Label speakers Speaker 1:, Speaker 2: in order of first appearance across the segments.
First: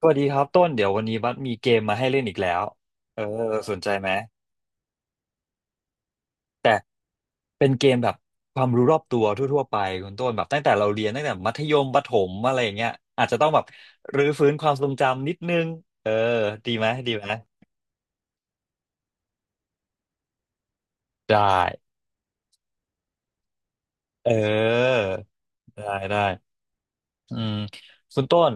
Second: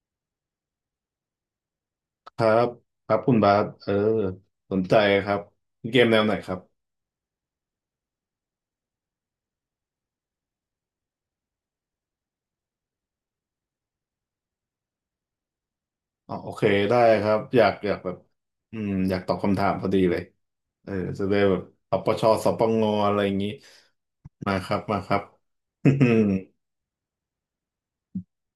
Speaker 1: สวัสดีครับต้นเดี๋ยววันนี้บัสมีเกมมาให้เล่นอีก
Speaker 2: ครั
Speaker 1: แล้ว
Speaker 2: บครับ
Speaker 1: เออ
Speaker 2: คุณบาส
Speaker 1: สนใจไหม
Speaker 2: สนใจครับเกมแนวไหนครับ
Speaker 1: แต่เป็นเกมแบบความรู้รอบตัวทั่วๆไปคุณต้นแบบตั้งแต่เราเรียนตั้งแต่มัธยมประถมอะไรอย่างเงี้ยอาจจะต้องแบบรื้อฟื้นความทรงจำนิดนึงเออ
Speaker 2: อ๋อโอเค
Speaker 1: ดีไหม
Speaker 2: ได้
Speaker 1: ดี
Speaker 2: ค
Speaker 1: ไหม
Speaker 2: รับอยากแบบอืมอยากตอบคำถามพอดีเลยเออจะได้
Speaker 1: ได้
Speaker 2: แบบปปชสปงอะไรอย่างนี้
Speaker 1: เ
Speaker 2: มาครับมา
Speaker 1: ออ
Speaker 2: ครับ อื
Speaker 1: ได้ได้
Speaker 2: ม
Speaker 1: อืมคุณต้น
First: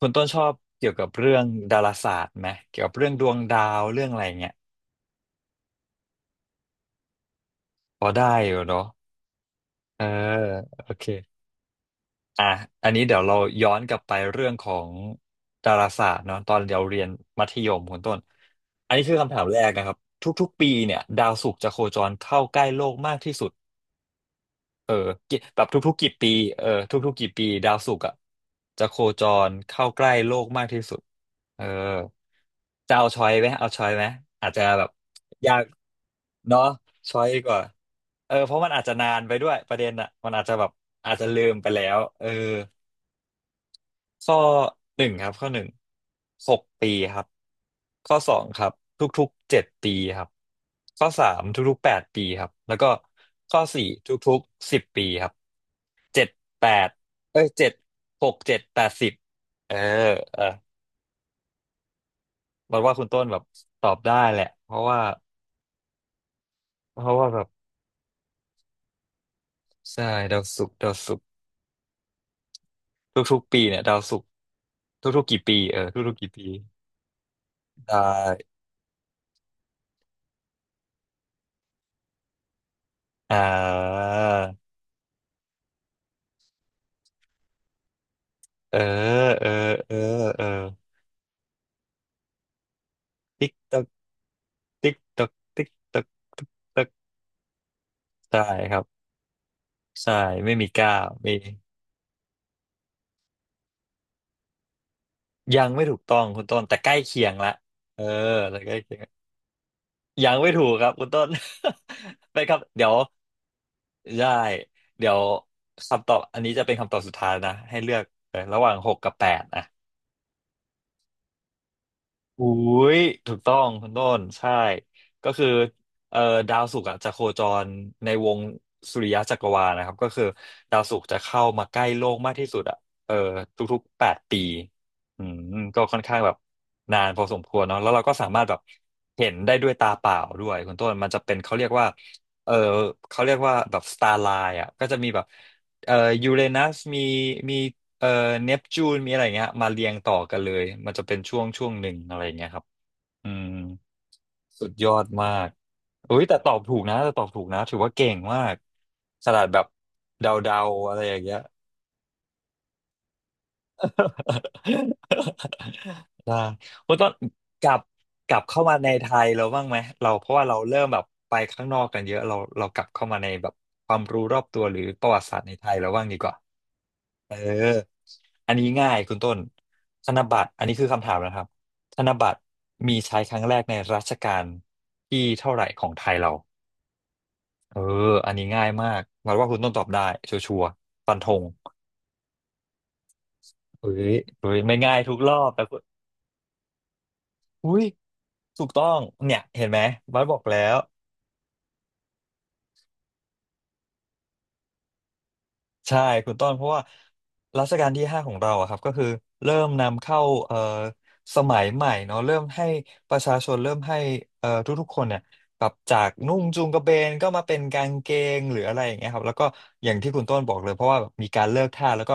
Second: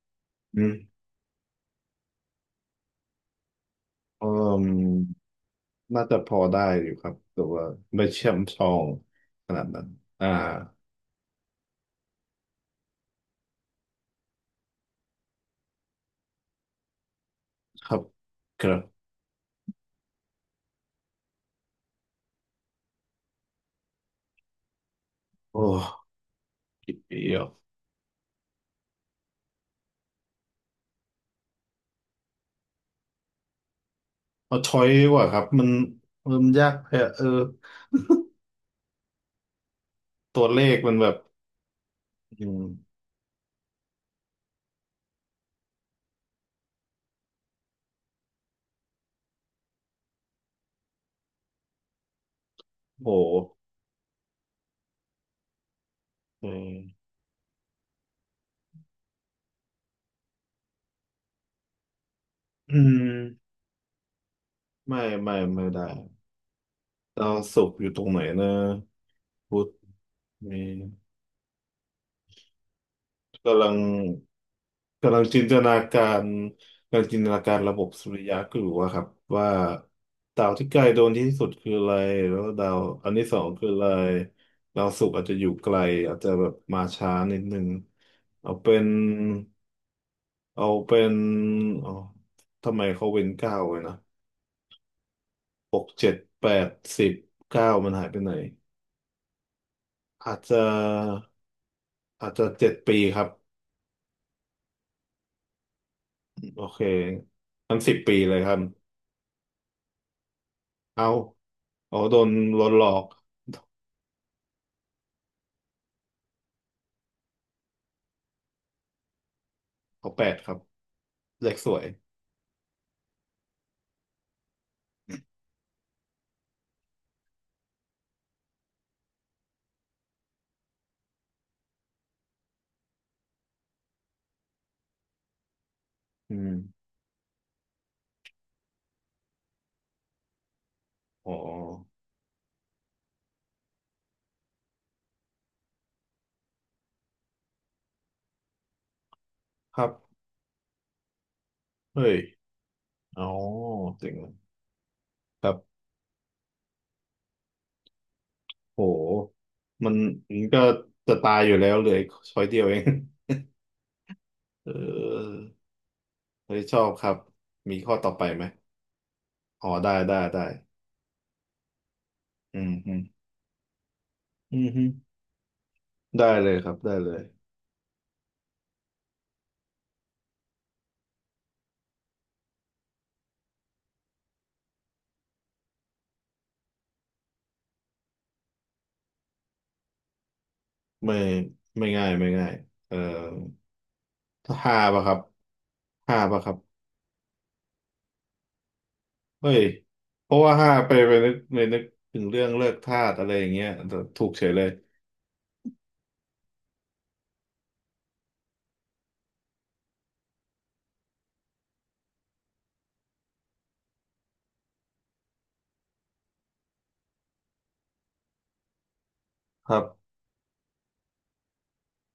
Speaker 1: คุณต้นชอบ
Speaker 2: อืม
Speaker 1: เกี่ยวกับเรื่องดาราศาสตร์ไหมเกี่ยวกับเรื่องดวงดาวเรื่องอะไร
Speaker 2: อื
Speaker 1: อย่างเงี้ย
Speaker 2: มน่าจะพอได้อยู่ครับแต่ว่า
Speaker 1: พ
Speaker 2: ไม่
Speaker 1: อได้
Speaker 2: เชื่อม
Speaker 1: อ
Speaker 2: ช
Speaker 1: ยู่
Speaker 2: อ
Speaker 1: เนาะ
Speaker 2: งขนาดนั้น
Speaker 1: เออ
Speaker 2: อ่า
Speaker 1: โอเค อ่ะอันนี้เดี๋ยวเราย้อนกลับไปเรื่องของดาราศาสตร์เนาะตอนเราเรียนมัธยม
Speaker 2: ครั
Speaker 1: คุณ
Speaker 2: บ
Speaker 1: ต้น
Speaker 2: ครั
Speaker 1: อัน
Speaker 2: บ
Speaker 1: นี้คือคำถามแรกนะครับทุกๆปีเนี่ยดาวศุกร์จะโคจรเข้าใกล้โลกมากที่สุดกี่แบ
Speaker 2: โอ้
Speaker 1: บทุกๆกี่ปีเออ
Speaker 2: เด
Speaker 1: ทุกๆกี่
Speaker 2: ี๋ยว
Speaker 1: ปีดาวศุกร์อ่ะจะโคจรเข้าใกล้โลกมากที่สุดเออจะเอาช้อยไหมเอาช้อยไหมอาจ
Speaker 2: เอา
Speaker 1: จะ
Speaker 2: ช้อ
Speaker 1: แบ
Speaker 2: ย
Speaker 1: บ
Speaker 2: ดีกว่าครับ
Speaker 1: ยา
Speaker 2: มั
Speaker 1: ก
Speaker 2: นมัน
Speaker 1: เนาะ
Speaker 2: ยากแพ้
Speaker 1: ช้
Speaker 2: เอ
Speaker 1: อ
Speaker 2: อ
Speaker 1: ยดีกว่าเออเพราะมันอาจจะนานไปด้วยประเด็นอ่ะมัน
Speaker 2: ตั
Speaker 1: อาจ
Speaker 2: ว
Speaker 1: จะ
Speaker 2: เล
Speaker 1: แบบ
Speaker 2: ขมันแบ
Speaker 1: อา
Speaker 2: บ
Speaker 1: จจะลืมไปแล้วเออ
Speaker 2: อืม
Speaker 1: ข้อหนึ่งครับข้อหนึ่งหกปีครับข้อสองครับทุกๆเจ็ดปีครับข้อสามทุกๆแปดปีครับแล้วก็
Speaker 2: โห
Speaker 1: ข้อสี่ทุกๆสิบปีครับเจ็ด
Speaker 2: อื
Speaker 1: แป
Speaker 2: ม
Speaker 1: ดเอ้ยเจ็ดหกเจ็ดแปดสิบเออเออ
Speaker 2: อื
Speaker 1: บอกว่า
Speaker 2: ม
Speaker 1: คุณต้นแบบตอบได้แหละเพราะว่า
Speaker 2: ไม่ได้
Speaker 1: เพราะ
Speaker 2: ดา
Speaker 1: ว่า
Speaker 2: ว
Speaker 1: แบบ
Speaker 2: ศุกร์อยู่ตรงไหนนะพุธ
Speaker 1: ใช่ดาว
Speaker 2: มี
Speaker 1: ศุกร์ดาวศุกร์ทุกๆปี
Speaker 2: กำลัง
Speaker 1: เนี่ยดาวศุกร์
Speaker 2: กำลั
Speaker 1: ทุ
Speaker 2: ง
Speaker 1: กๆ
Speaker 2: จิ
Speaker 1: กี่
Speaker 2: นต
Speaker 1: ปี
Speaker 2: นา
Speaker 1: เออ
Speaker 2: กา
Speaker 1: ทุกๆ
Speaker 2: ร
Speaker 1: กี่ปี
Speaker 2: กำลังจินตนาการระบบ
Speaker 1: ได้
Speaker 2: สุริยะก็อยู่ว่าครับว่าดาวที่ใกล้โดนที่สุดคืออะไรแล้วดาวอันที่ส
Speaker 1: อ่
Speaker 2: องคืออะไร
Speaker 1: า
Speaker 2: ดาวศุกร์อาจจะอยู่ไกลอาจจะแบบมาช้านิดนึงเอาเป็
Speaker 1: เออ
Speaker 2: น
Speaker 1: เออเออเออ
Speaker 2: เอาเป็นอ๋อทำไมเขาเว้น
Speaker 1: ติ๊
Speaker 2: เก้า
Speaker 1: กต
Speaker 2: ไว้
Speaker 1: อก
Speaker 2: นะ
Speaker 1: ติ๊กตอกติ๊ก
Speaker 2: หก
Speaker 1: ตอก
Speaker 2: เจ็ด
Speaker 1: ติ๊
Speaker 2: แป
Speaker 1: ก
Speaker 2: ด
Speaker 1: ตอก
Speaker 2: สิบเก้ามันหายไปไหน
Speaker 1: ใช่ครับใช่
Speaker 2: อาจ
Speaker 1: ไม่
Speaker 2: จะ
Speaker 1: มีก้าวมี
Speaker 2: อาจจะเจ็ดปีครับ
Speaker 1: ยังไม่ถูกต้องคุณต้
Speaker 2: โอ
Speaker 1: นแต่
Speaker 2: เค
Speaker 1: ใกล้เคียงละ
Speaker 2: งั้นสิบ
Speaker 1: เออ
Speaker 2: ปีเลยครั
Speaker 1: แต่
Speaker 2: บ
Speaker 1: ใกล้เคียงยังไม่ถูกครับคุ
Speaker 2: เอา
Speaker 1: ณต้น
Speaker 2: เอาโดน
Speaker 1: ไปครั
Speaker 2: ล
Speaker 1: บ
Speaker 2: ดหล
Speaker 1: เดี๋
Speaker 2: อ
Speaker 1: ยว
Speaker 2: ก
Speaker 1: ได้เดี๋ยวคำตอบอันนี้จะเป็นคำตอบสุดท้ายนะให้เลือกเออระหว่างหกกับแปด
Speaker 2: เอาแปดครับเลขสวย
Speaker 1: อุ้ยถูกต้องคุณต้นใช่ก็คือเอ่อดาวศุกร์อะจะโคจรในวงสุริยะจักรวาลนะครับก็คือดาวศุกร์จะเข้ามาใกล้โลกมากที่สุดอ่ะเออทุกๆแปดปีอืมก็ค่อนข้างแบ
Speaker 2: อื
Speaker 1: บ
Speaker 2: ม
Speaker 1: นานพอสมควรเนาะแล้วเราก็สามารถแบบเห็นได้ด้วยตาเปล่าด้วยคุณต้นมันจะ
Speaker 2: อ๋อ
Speaker 1: เป็นเขาเรียกว่าเออเขาเรียกว่าแบบสตาร์ไลน์อ่ะก็จะมีแบบเอ่อยูเรนัสมี เอ่อเนปจูนมีอะไรเงี้ยมา
Speaker 2: ค
Speaker 1: เรี
Speaker 2: รั
Speaker 1: ย
Speaker 2: บ
Speaker 1: งต่อกันเลยมันจะเป็นช่วงหนึ่ง
Speaker 2: เฮ้ย
Speaker 1: อะไรเงี้ยครับ
Speaker 2: อ๋อ
Speaker 1: อืม
Speaker 2: จริงเลย
Speaker 1: สุดยอดมา
Speaker 2: ค
Speaker 1: ก
Speaker 2: รับ
Speaker 1: อุ้ยแต่ตอบถูกนะแต่ตอบถูกนะถือว่าเก่งมาก
Speaker 2: โห
Speaker 1: ขนาดแบบ
Speaker 2: มัน
Speaker 1: เ
Speaker 2: มัน
Speaker 1: ดา
Speaker 2: ก็
Speaker 1: ๆอะไร
Speaker 2: จะ
Speaker 1: อย่าง
Speaker 2: ตา
Speaker 1: เงี้ย
Speaker 2: ยอยู่แล้วเหลยช้อยเดียวเอง เออ
Speaker 1: ได้
Speaker 2: เฮ้ยชอบ
Speaker 1: ว่า
Speaker 2: ค
Speaker 1: ต้อ
Speaker 2: รั
Speaker 1: น
Speaker 2: บ
Speaker 1: กลั
Speaker 2: มี
Speaker 1: บ
Speaker 2: ข้อต่อไป
Speaker 1: กลั
Speaker 2: ไห
Speaker 1: บ
Speaker 2: ม
Speaker 1: เข้ามาในไทยเราบ้า
Speaker 2: อ๋
Speaker 1: ง
Speaker 2: อ
Speaker 1: ไหม
Speaker 2: ได้
Speaker 1: เรา
Speaker 2: ได้
Speaker 1: เพราะ
Speaker 2: ได้
Speaker 1: ว่าเราเริ่มแบบไปข้างนอกกันเยอะเรา
Speaker 2: อื
Speaker 1: เรา
Speaker 2: ม
Speaker 1: กลับ
Speaker 2: อืม
Speaker 1: เข้ามาในแบบความรู้รอบ
Speaker 2: อื
Speaker 1: ตัว
Speaker 2: ม
Speaker 1: หรื
Speaker 2: ฮึ
Speaker 1: อประวัติศาสตร์ในไทยเราบ้างดี
Speaker 2: ได้
Speaker 1: กว่า
Speaker 2: เลยครับได้เลย
Speaker 1: เอออันนี้ง่ายคุณต้นธนบัตรอันนี้คือคำถามนะครับธนบัตรมีใช้ครั้งแรกในรัชกาลที่เท่าไหร่ของไทยเราเอออันนี้ง่ายมากหวังว่าคุณต้นตอบได้ชัวร์ๆฟั
Speaker 2: ไม่
Speaker 1: นธง
Speaker 2: ไม่ง่ายเอ่อ
Speaker 1: เฮ้ยเฮ้ย
Speaker 2: ห้า
Speaker 1: ไม่ง่าย
Speaker 2: ป่ะค
Speaker 1: ทุ
Speaker 2: รับ
Speaker 1: กรอบแต่คุณ
Speaker 2: ห้าป่ะครับ
Speaker 1: อุ้ยถูกต้องเนี่ย
Speaker 2: เฮ้ย
Speaker 1: เห็นไหมบัส
Speaker 2: เพ
Speaker 1: บอ
Speaker 2: ราะ
Speaker 1: ก
Speaker 2: ว่า
Speaker 1: แล้
Speaker 2: ห้า
Speaker 1: ว
Speaker 2: ไปนึกถึงเรื่องเลิกทาสอะไรอย่างเงี้ยแต่ถูกเฉยเลย
Speaker 1: ใช่คุณต้นเพราะว่ารัชกาลที่ห้าของเราอะครับก็คือเริ่มนำเข้าเอ่อสมัยใหม่เนาะเริ่มให้ประชาชนเริ่มให้ทุกๆคนเนี่ยปรับจากนุ่งจูงกระเบนก็มาเป็นกางเกงหรืออะไรอย่างเงี้ยครับแล้วก็
Speaker 2: ครั
Speaker 1: อย่างที่
Speaker 2: บ
Speaker 1: คุณต้นบอกเลยเพราะว่าแบบมีการเลิกทาสแล้วก็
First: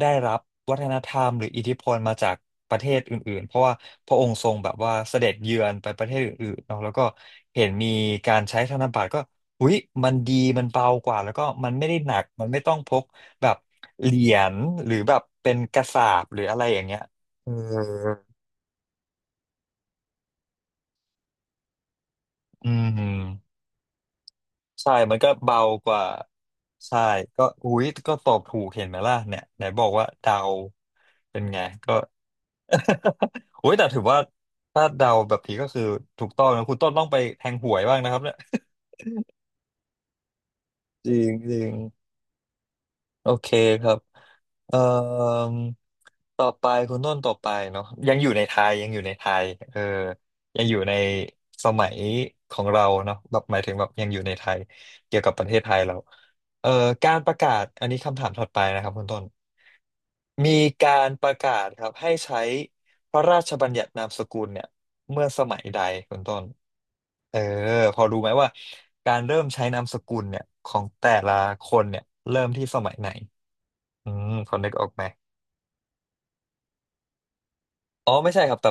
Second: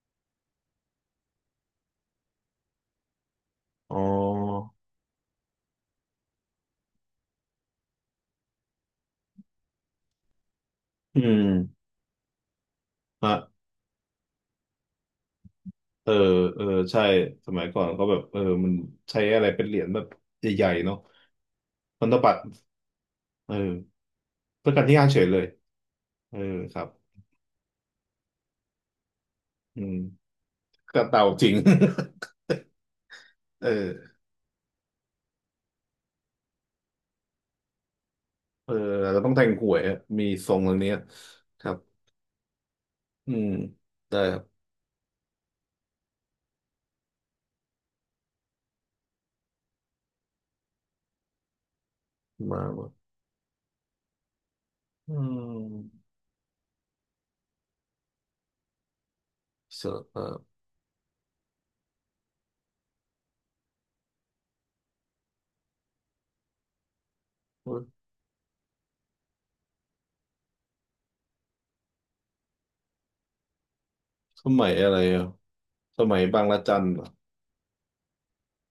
Speaker 1: ได้รับวัฒนธรรมหรืออิทธิพลมาจากประเทศอื่นๆเพราะว่า
Speaker 2: อ๋อ
Speaker 1: พระองค์ทรงแบบว่าเสด็จเยือนไปประเทศอื่นๆเนาะแล้วก็เห็นมีการใช้ธนบัตรก็ อุ๊ยมันดีมันเบาก
Speaker 2: อื
Speaker 1: ว่าแล้ว
Speaker 2: ม
Speaker 1: ก็มันไม่ได้หนักมันไม่ต้องพกแบบ
Speaker 2: ฮะ
Speaker 1: เหรียญหรือแบบเป็นกระสา
Speaker 2: เออ
Speaker 1: บหรืออะ
Speaker 2: เอ
Speaker 1: ไร
Speaker 2: อ
Speaker 1: อย่างเงี้
Speaker 2: ใช่
Speaker 1: ยเอ
Speaker 2: ส
Speaker 1: อ
Speaker 2: มัยก่อนก็แบบเออมันใช้อะไรเป็นเหรียญแบบใหญ่ๆเนาะพันธบัตร
Speaker 1: อืม
Speaker 2: เออเพื่อการ
Speaker 1: ใช่
Speaker 2: ที่ห้า
Speaker 1: มั
Speaker 2: เฉ
Speaker 1: น
Speaker 2: ย
Speaker 1: ก็
Speaker 2: เลย
Speaker 1: เบากว่า
Speaker 2: เออครับ
Speaker 1: ใช่ก็อุ๊ยก็ตอบถูกเห็นไหมล่ะเนี่ยไหน
Speaker 2: อื
Speaker 1: บอก
Speaker 2: ม
Speaker 1: ว่าเดา
Speaker 2: กระเต่า
Speaker 1: เป็
Speaker 2: จ
Speaker 1: น
Speaker 2: ริง
Speaker 1: ไง ก็
Speaker 2: เอ
Speaker 1: โอ้ยแต่ถือว่า
Speaker 2: อ
Speaker 1: ถ้าเดาแบบนี้ก็คือถูกต้องนะคุณต้นต้องไปแทงหวยบ้างนะครับเนี่ย
Speaker 2: เอออาจจะต้องแต่งหวยอะมีทรงตรงเนี้ย
Speaker 1: จริงจริ
Speaker 2: ครั
Speaker 1: ง
Speaker 2: บ
Speaker 1: โอ
Speaker 2: อืม
Speaker 1: เคครับ
Speaker 2: ได้ครับ
Speaker 1: เอ่อต่อไปคุณต้นต่อไปเนาะยังอยู่ในไทยยังอยู่ในไทยเออยังอยู่ในสมัยขอ
Speaker 2: มา
Speaker 1: ง
Speaker 2: ห
Speaker 1: เรา
Speaker 2: มา
Speaker 1: เนาะแบบหมายถึงแบบยังอยู่ในไทย
Speaker 2: อื
Speaker 1: เกี่ยวกับประเทศไทยเรา
Speaker 2: ม
Speaker 1: เอ่อการประกาศอันนี้คำถามถัดไปนะครับคุณต้น
Speaker 2: เสอเอ
Speaker 1: มีการประกาศครับให้ใช้พระราชบัญญัตินามสกุลเนี่ย เมื่อสมัยใดคุณต้นเออ
Speaker 2: อ
Speaker 1: พอรู้ไหมว่าการเริ่มใช้นามสกุลเนี่ยของแต่ละคนเนี่ยเริ่มที่สมัยไหนอืม
Speaker 2: ส
Speaker 1: พอ
Speaker 2: มั
Speaker 1: นึ
Speaker 2: ย
Speaker 1: กออ
Speaker 2: อะ
Speaker 1: ก
Speaker 2: ไร
Speaker 1: ไหม
Speaker 2: อ่ะสมัยบางระจันเหรอ
Speaker 1: อ๋อไม่ใช่ครับแต่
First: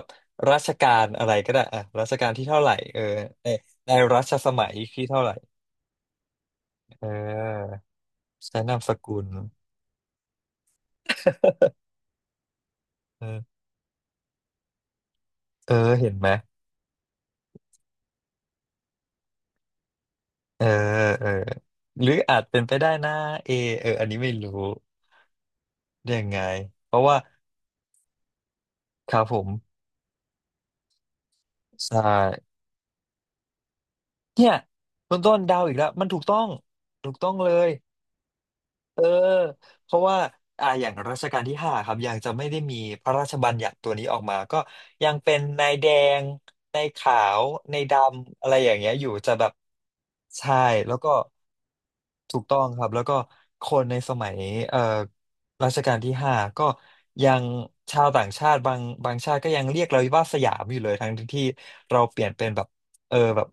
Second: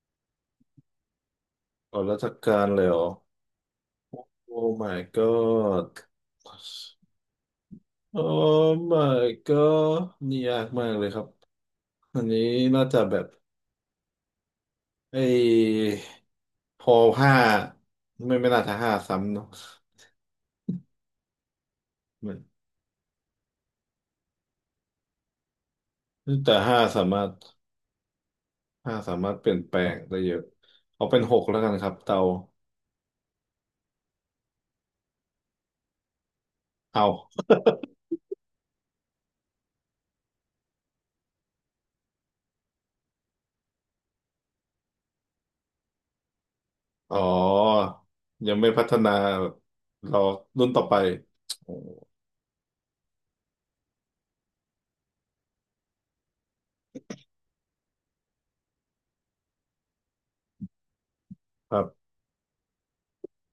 Speaker 1: รัชกาลอะไรก็ได้อ่ะ
Speaker 2: อ๋อ
Speaker 1: รัช
Speaker 2: รัช
Speaker 1: กาลที่
Speaker 2: กา
Speaker 1: เท่า
Speaker 2: ล
Speaker 1: ไหร่
Speaker 2: เลยเหรอ
Speaker 1: ในรัชส
Speaker 2: โอ้
Speaker 1: มัย
Speaker 2: my
Speaker 1: ที่เท่าไหร่
Speaker 2: god
Speaker 1: เออ
Speaker 2: โอ้
Speaker 1: ใช้นามสกุ
Speaker 2: my
Speaker 1: ล
Speaker 2: god นี่ยากมากเลยครับอันนี้น่าจะแบ
Speaker 1: เอ
Speaker 2: บ
Speaker 1: อ
Speaker 2: ไอ
Speaker 1: เออ
Speaker 2: ้
Speaker 1: เห็นไหม
Speaker 2: พอห้าไม่น่าจะห้าซ้ำเนาะ
Speaker 1: เออเออหรือ
Speaker 2: ไม่
Speaker 1: อาจเป็นไปได้นะเออันนี้ไม่รู้ได้ยังไง
Speaker 2: แต่ห้า
Speaker 1: เพ
Speaker 2: สา
Speaker 1: ราะว่า
Speaker 2: มารถ ห้า
Speaker 1: ค
Speaker 2: สา
Speaker 1: รับ
Speaker 2: มาร
Speaker 1: ผ
Speaker 2: ถเปลี่ยนแปล
Speaker 1: ม
Speaker 2: งได้เยอะเอาเป็นหกแล้วกันครับ
Speaker 1: ใช่
Speaker 2: เตา
Speaker 1: เนี่ยคุณต้นเดาวอีกแล้วมันถูกต้อง
Speaker 2: เอ
Speaker 1: ถูกต้อง
Speaker 2: า
Speaker 1: เลยเออเพราะว่าอย่างรัชกาลที่ห้าครับยังจะไม่ได้มีพระราชบัญญัติตัวนี้ออกมาก็ยังเป็นนายแดงนายขา
Speaker 2: อ๋อ
Speaker 1: วนายดำอะ
Speaker 2: ยั
Speaker 1: ไร
Speaker 2: งไม่
Speaker 1: อย่าง
Speaker 2: พั
Speaker 1: เงี้
Speaker 2: ฒ
Speaker 1: ยอ
Speaker 2: นา
Speaker 1: ยู่จะแบ
Speaker 2: แบ
Speaker 1: บ
Speaker 2: บรอ
Speaker 1: ใช่
Speaker 2: รุ่นต่อไป
Speaker 1: แล้วก็
Speaker 2: โอ้
Speaker 1: ถูกต้องครับแล้วก็คนในสมัยเอ่อรัชกาลที่ห้าก็ยังชาวต่างชาติบางชาติก็ยังเรียกเราว่าสยามอยู่เลยทั้งที่
Speaker 2: ครั
Speaker 1: เรา
Speaker 2: บ
Speaker 1: เปลี่ยนเป็นแบบ แบบ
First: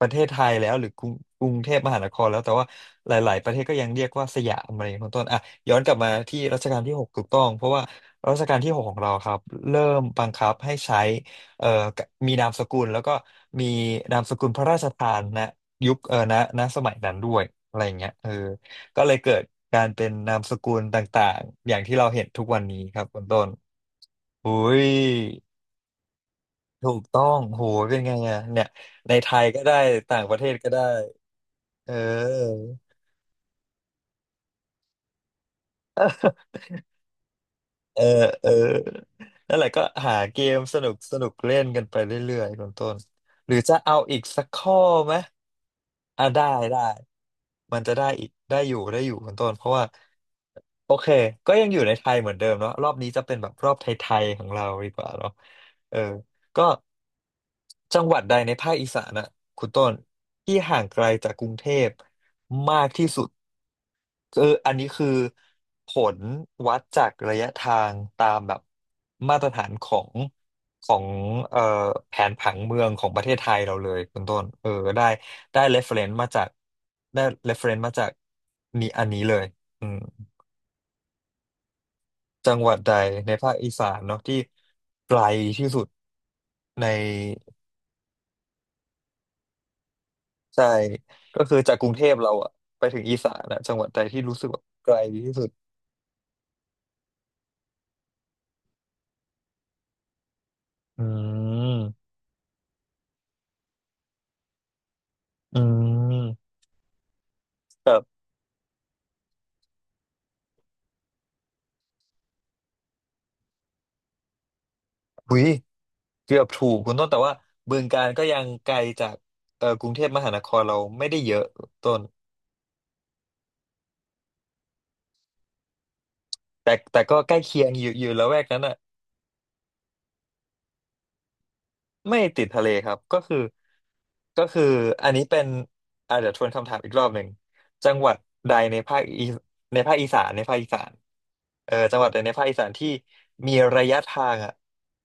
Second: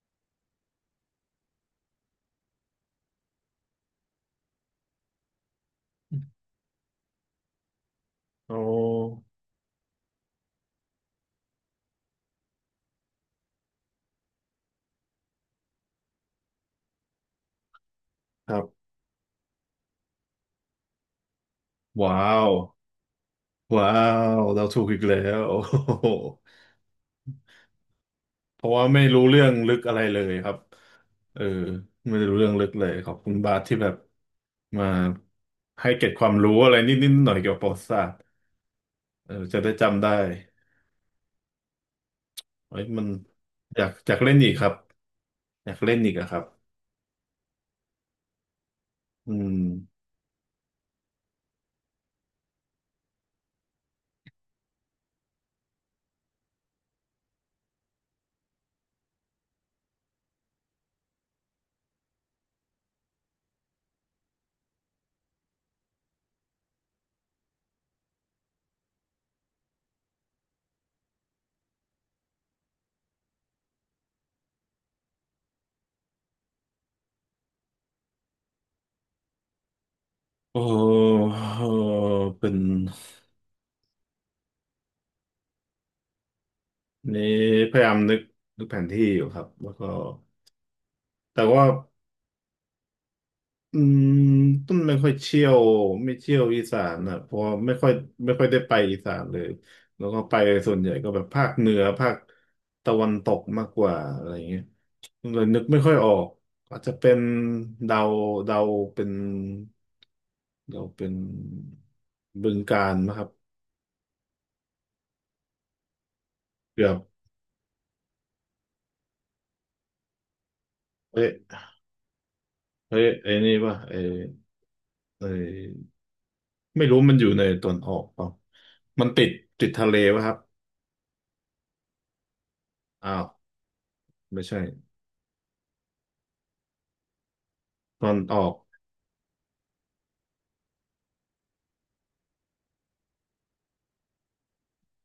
Speaker 1: ประเทศไทยแล้วหรือกรุงเทพมหานครแล้วแต่ว่าหลายๆประเทศก็ยังเรียกว่าสยามอะไรอย่างเงี้ยเป็นต้นอ่ะย้อนกลับมาที่รัชกาลที่หกถูกต้องเพราะว่ารัช
Speaker 2: โอ
Speaker 1: กาลที่หกของเรา
Speaker 2: ้
Speaker 1: ครับเริ่มบังคับให้ใช้เอ่อมีนามสกุลแล้วก็มีนามสกุลพระราชทานนะยุคเออนะนะสมัยนั้นด้วยอะไรอย่างเงี้ย
Speaker 2: ครับ
Speaker 1: ก็เลยเกิดการเป็นนามสกุลต่างๆอย่างที่เรา
Speaker 2: ว้า
Speaker 1: เห็นทุก
Speaker 2: ว
Speaker 1: วันนี้ครับคุณต้น
Speaker 2: ว้าว
Speaker 1: อุ้
Speaker 2: เราถูก
Speaker 1: ย
Speaker 2: อีกแล้ว โอ้โห
Speaker 1: ถูกต้องโหเป็นไงอะ
Speaker 2: เพ
Speaker 1: เนี่ย
Speaker 2: ราะว่าไม่
Speaker 1: ใน
Speaker 2: รู้
Speaker 1: ไท
Speaker 2: เรื่
Speaker 1: ย
Speaker 2: อง
Speaker 1: ก็
Speaker 2: ลึ
Speaker 1: ได้
Speaker 2: กอะไรเล
Speaker 1: ต่าง
Speaker 2: ย
Speaker 1: ประเท
Speaker 2: ครั
Speaker 1: ศ
Speaker 2: บ
Speaker 1: ก็ได้
Speaker 2: เออ
Speaker 1: เ
Speaker 2: ไม่ได้รู้เรื่อง
Speaker 1: ออ
Speaker 2: ลึกเลยขอบคุณบาสที่แบบมาให้เกร็ดความรู้อะไรนิดๆหน่อยๆเกี่ยวกับประวัติศา
Speaker 1: เออ
Speaker 2: สตร์
Speaker 1: เออ
Speaker 2: เออ
Speaker 1: นั่
Speaker 2: จะ
Speaker 1: นแหละ
Speaker 2: ได้
Speaker 1: ก็
Speaker 2: จำได้
Speaker 1: หาเกมสนุกสนุกเล่นกันไปเรื่อยๆคุณ
Speaker 2: เอ้ย
Speaker 1: ต้น
Speaker 2: มัน
Speaker 1: หรือจะ
Speaker 2: อยาก
Speaker 1: เอา
Speaker 2: อยา
Speaker 1: อี
Speaker 2: ก
Speaker 1: ก
Speaker 2: เล่น
Speaker 1: สัก
Speaker 2: อีกครั
Speaker 1: ข้
Speaker 2: บ
Speaker 1: อไหม
Speaker 2: อยากเล่นอีก
Speaker 1: อ่ะ
Speaker 2: อะครั
Speaker 1: ได้
Speaker 2: บ
Speaker 1: ได้มันจะได้อีกได้อยู่ได้อยู่
Speaker 2: อื
Speaker 1: คุณต้น
Speaker 2: ม
Speaker 1: เพราะว่าโอเคก็ยังอยู่ในไทยเหมือนเดิมเนาะ รอบนี้จะเป็นแบบรอบไทยๆของเราดีกว่าเนาะเออก็จังหวัดใดในภาคอีสานน่ะคุณต้นที่ห่างไกลจากกรุงเทพมากที่สุด คืออันนี้คือผลวัดจากระยะทางตามแบบมาตรฐานของเอ่อแผนผังเมืองของประเทศไทยเราเลยคุณต้นได้ได้ reference มาจากได้ reference มาจากนี่อันนี้เลยอืม
Speaker 2: โอ้โหเป็
Speaker 1: จั
Speaker 2: น
Speaker 1: งหวัดใดในภาคอีสานเนาะที่ไกลที่สุดใน
Speaker 2: นี่พยายามนึกนึกแผนที่อยู่ครับแล้วก็
Speaker 1: ใช่
Speaker 2: แต่
Speaker 1: ก็คือ
Speaker 2: ว่า
Speaker 1: จากกรุงเทพเราอะไปถึงอีสานอะจั
Speaker 2: อื
Speaker 1: งหวัดใด
Speaker 2: ม
Speaker 1: ที่รู้สึกว่า
Speaker 2: ต้น
Speaker 1: ไก
Speaker 2: ไม่
Speaker 1: ล
Speaker 2: ค่อย
Speaker 1: ที่
Speaker 2: เชี่
Speaker 1: สุ
Speaker 2: ย
Speaker 1: ด
Speaker 2: วไม่เชี่ยวอีสานอ่ะเพราะว่าไม่ค่อยได้ไปอีสานเลยแล้วก็ไปส่วนใหญ่
Speaker 1: อื
Speaker 2: ก็แบบภาคเหนือ
Speaker 1: ม
Speaker 2: ภาคตะวันตกมากกว่าอะไรอย่างเงี้ยเลย
Speaker 1: อื
Speaker 2: นึกไม่ค่อยออก
Speaker 1: ม
Speaker 2: อาจจะเป็น
Speaker 1: แต่
Speaker 2: เดาเดาเป็นเดาเป็นบึงกาฬนะครับ
Speaker 1: หุยเกือบถูก
Speaker 2: เกือ
Speaker 1: คุณ
Speaker 2: บ
Speaker 1: ต้นแต่ว่าบึงกาฬก็ยังไกลจากกรุงเทพมหานครเราไม่ได้
Speaker 2: เอ๊
Speaker 1: เยอะ
Speaker 2: ะ
Speaker 1: ต้น
Speaker 2: เฮ้ยไอ้นี่ป่ะไอ้
Speaker 1: แต่
Speaker 2: ไม่รู้
Speaker 1: แต่
Speaker 2: มัน
Speaker 1: ก็
Speaker 2: อยู่
Speaker 1: ใกล้
Speaker 2: ใน
Speaker 1: เคี
Speaker 2: ต
Speaker 1: ย
Speaker 2: อ
Speaker 1: ง
Speaker 2: น
Speaker 1: อ
Speaker 2: ออ
Speaker 1: ยู่อ
Speaker 2: ก
Speaker 1: ยู่
Speaker 2: เปล่า
Speaker 1: ละแวกนั้นอ่ะ
Speaker 2: มันติดทะเลป่ะครับ
Speaker 1: ไม่ติดทะเลครับ
Speaker 2: อ้า
Speaker 1: ก็
Speaker 2: ว
Speaker 1: คือ
Speaker 2: ไม่
Speaker 1: ก็
Speaker 2: ใช่
Speaker 1: คืออันนี้เป็นอาจจะเดี๋ยวทวนคำถามอีกรอบหนึ่งจัง
Speaker 2: ต
Speaker 1: ห
Speaker 2: อ
Speaker 1: วั
Speaker 2: น
Speaker 1: ด
Speaker 2: ออ
Speaker 1: ใด
Speaker 2: ก
Speaker 1: ในภาคอีในภาคอีสานในภาคอีสานเออจังหวัดใดในภาคอีสานที่มีระยะทางอ่ะ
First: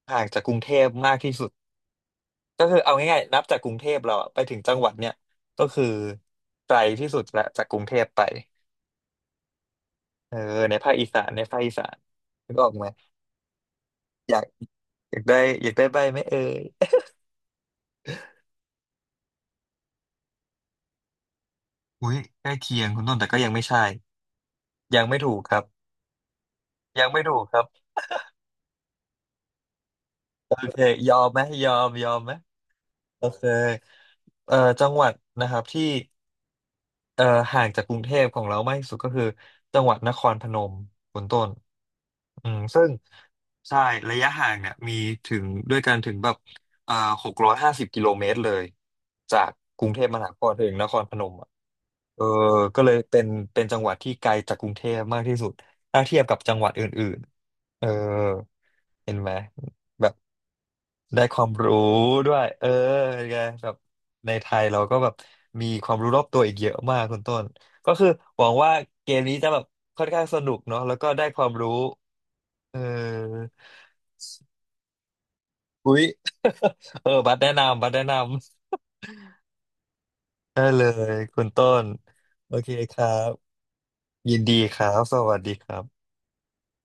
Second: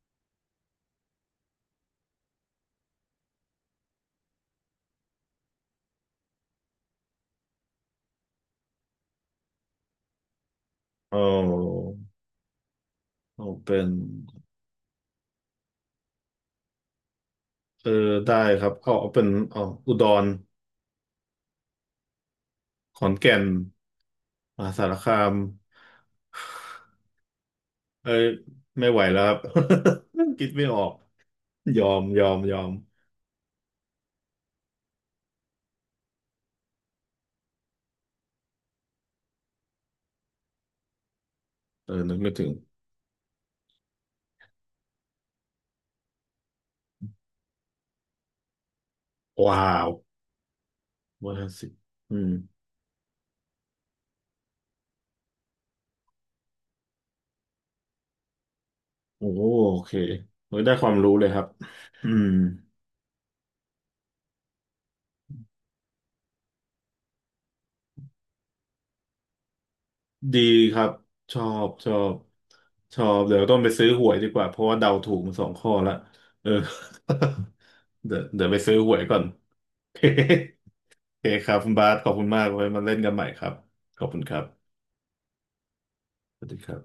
Speaker 1: ห่างจากกรุงเทพมากที่สุด ก็คือเอาง่ายๆนับจากกรุงเทพเราอะไปถึงจังหวัดเนี่ยก็คือไกลที่สุดละจากกรุงเทพไปเออในภาคอี
Speaker 2: เอ
Speaker 1: สานในภาคอีสา
Speaker 2: า
Speaker 1: นนึกออกไหม
Speaker 2: เอาเป็น
Speaker 1: อยากอยากได้อยากได้ใบไหมเอ่ย
Speaker 2: เออได้ครับเอาเอาเป็นเอาอุดร
Speaker 1: อุ้ยใกล้เคียง
Speaker 2: ข
Speaker 1: คุณ
Speaker 2: อน
Speaker 1: ต้นแต่
Speaker 2: แก่
Speaker 1: ก็
Speaker 2: น
Speaker 1: ยังไม่ใช่
Speaker 2: มหาสาร
Speaker 1: ยัง
Speaker 2: คา
Speaker 1: ไม่
Speaker 2: ม
Speaker 1: ถูกครับยังไม่ถูกครับ
Speaker 2: เอ้ยไม่ไหวแล้วครับ คิด
Speaker 1: โอ
Speaker 2: ไม่อ
Speaker 1: เค
Speaker 2: อก
Speaker 1: ยอมไหม
Speaker 2: ยอม
Speaker 1: ยอม
Speaker 2: ยอ
Speaker 1: ไหม
Speaker 2: มยอม
Speaker 1: โอเคจังหวัดนะครับที่เอ่อห่างจากกรุงเทพของเรามากที่สุดก็คือจังหวัดนครพนมคุณต้น
Speaker 2: เออนึกไม่ถึ
Speaker 1: อื
Speaker 2: ง
Speaker 1: มซึ่งใช่ระยะห่างเนี่ยมีถึงด้วยกันถึงแบบอ่า650 กิโลเมตรเลยจาก
Speaker 2: ว้า
Speaker 1: กรุ
Speaker 2: ว
Speaker 1: งเทพมหานครถึงนครพน
Speaker 2: วั
Speaker 1: ม
Speaker 2: นะ
Speaker 1: อ่ะ
Speaker 2: สิบอื
Speaker 1: เออ
Speaker 2: ม
Speaker 1: ก็เลยเป็นเป็นจังหวัดที่ไกลจากกรุงเทพมากที่สุดถ้าเทียบกับจังหวัดอื่นๆเห็น
Speaker 2: โอ้
Speaker 1: ไหม
Speaker 2: โอเค
Speaker 1: แบบ
Speaker 2: เฮ้ยได้ความรู้
Speaker 1: ได้
Speaker 2: เลย
Speaker 1: ค
Speaker 2: ครั
Speaker 1: วา
Speaker 2: บ
Speaker 1: มรู้
Speaker 2: อืม
Speaker 1: ด้วยเป็นไงแบบในไทยเราก็แบบมีความรู้รอบตัวอีกเยอะมากคุณต้นก็คือหวังว่าเกมนี้จะแบบค่อนข้างส
Speaker 2: ดี
Speaker 1: นุก
Speaker 2: ค
Speaker 1: เนาะ
Speaker 2: รับ
Speaker 1: แล้วก็ได้
Speaker 2: ช
Speaker 1: ค
Speaker 2: อ
Speaker 1: วาม
Speaker 2: บ
Speaker 1: รู้
Speaker 2: ชอบชอบเดี๋ยว
Speaker 1: เออ
Speaker 2: ต้องไปซื้อหวยดีกว่าเพราะว่าเดาถูกมาสองข้อละ
Speaker 1: อุ๊ย
Speaker 2: เออ
Speaker 1: บัตรแนะนำบัตรแนะ
Speaker 2: เดี๋ยว
Speaker 1: นำ
Speaker 2: เดี๋ยวไปซื้อหวยก่อน โอเค
Speaker 1: ได้เลย
Speaker 2: โอเค
Speaker 1: คุ
Speaker 2: ค
Speaker 1: ณ
Speaker 2: รับ
Speaker 1: ต้
Speaker 2: คุณ
Speaker 1: น
Speaker 2: บาสขอบคุณมาก
Speaker 1: โอ
Speaker 2: ไว้
Speaker 1: เค
Speaker 2: มาเล่
Speaker 1: ค
Speaker 2: น
Speaker 1: รั
Speaker 2: กันใหม่ครับ
Speaker 1: บ
Speaker 2: ขอบคุณค
Speaker 1: ยิ
Speaker 2: รั
Speaker 1: น
Speaker 2: บ
Speaker 1: ดีครับสวัสดีครับ
Speaker 2: สวัสดีครับ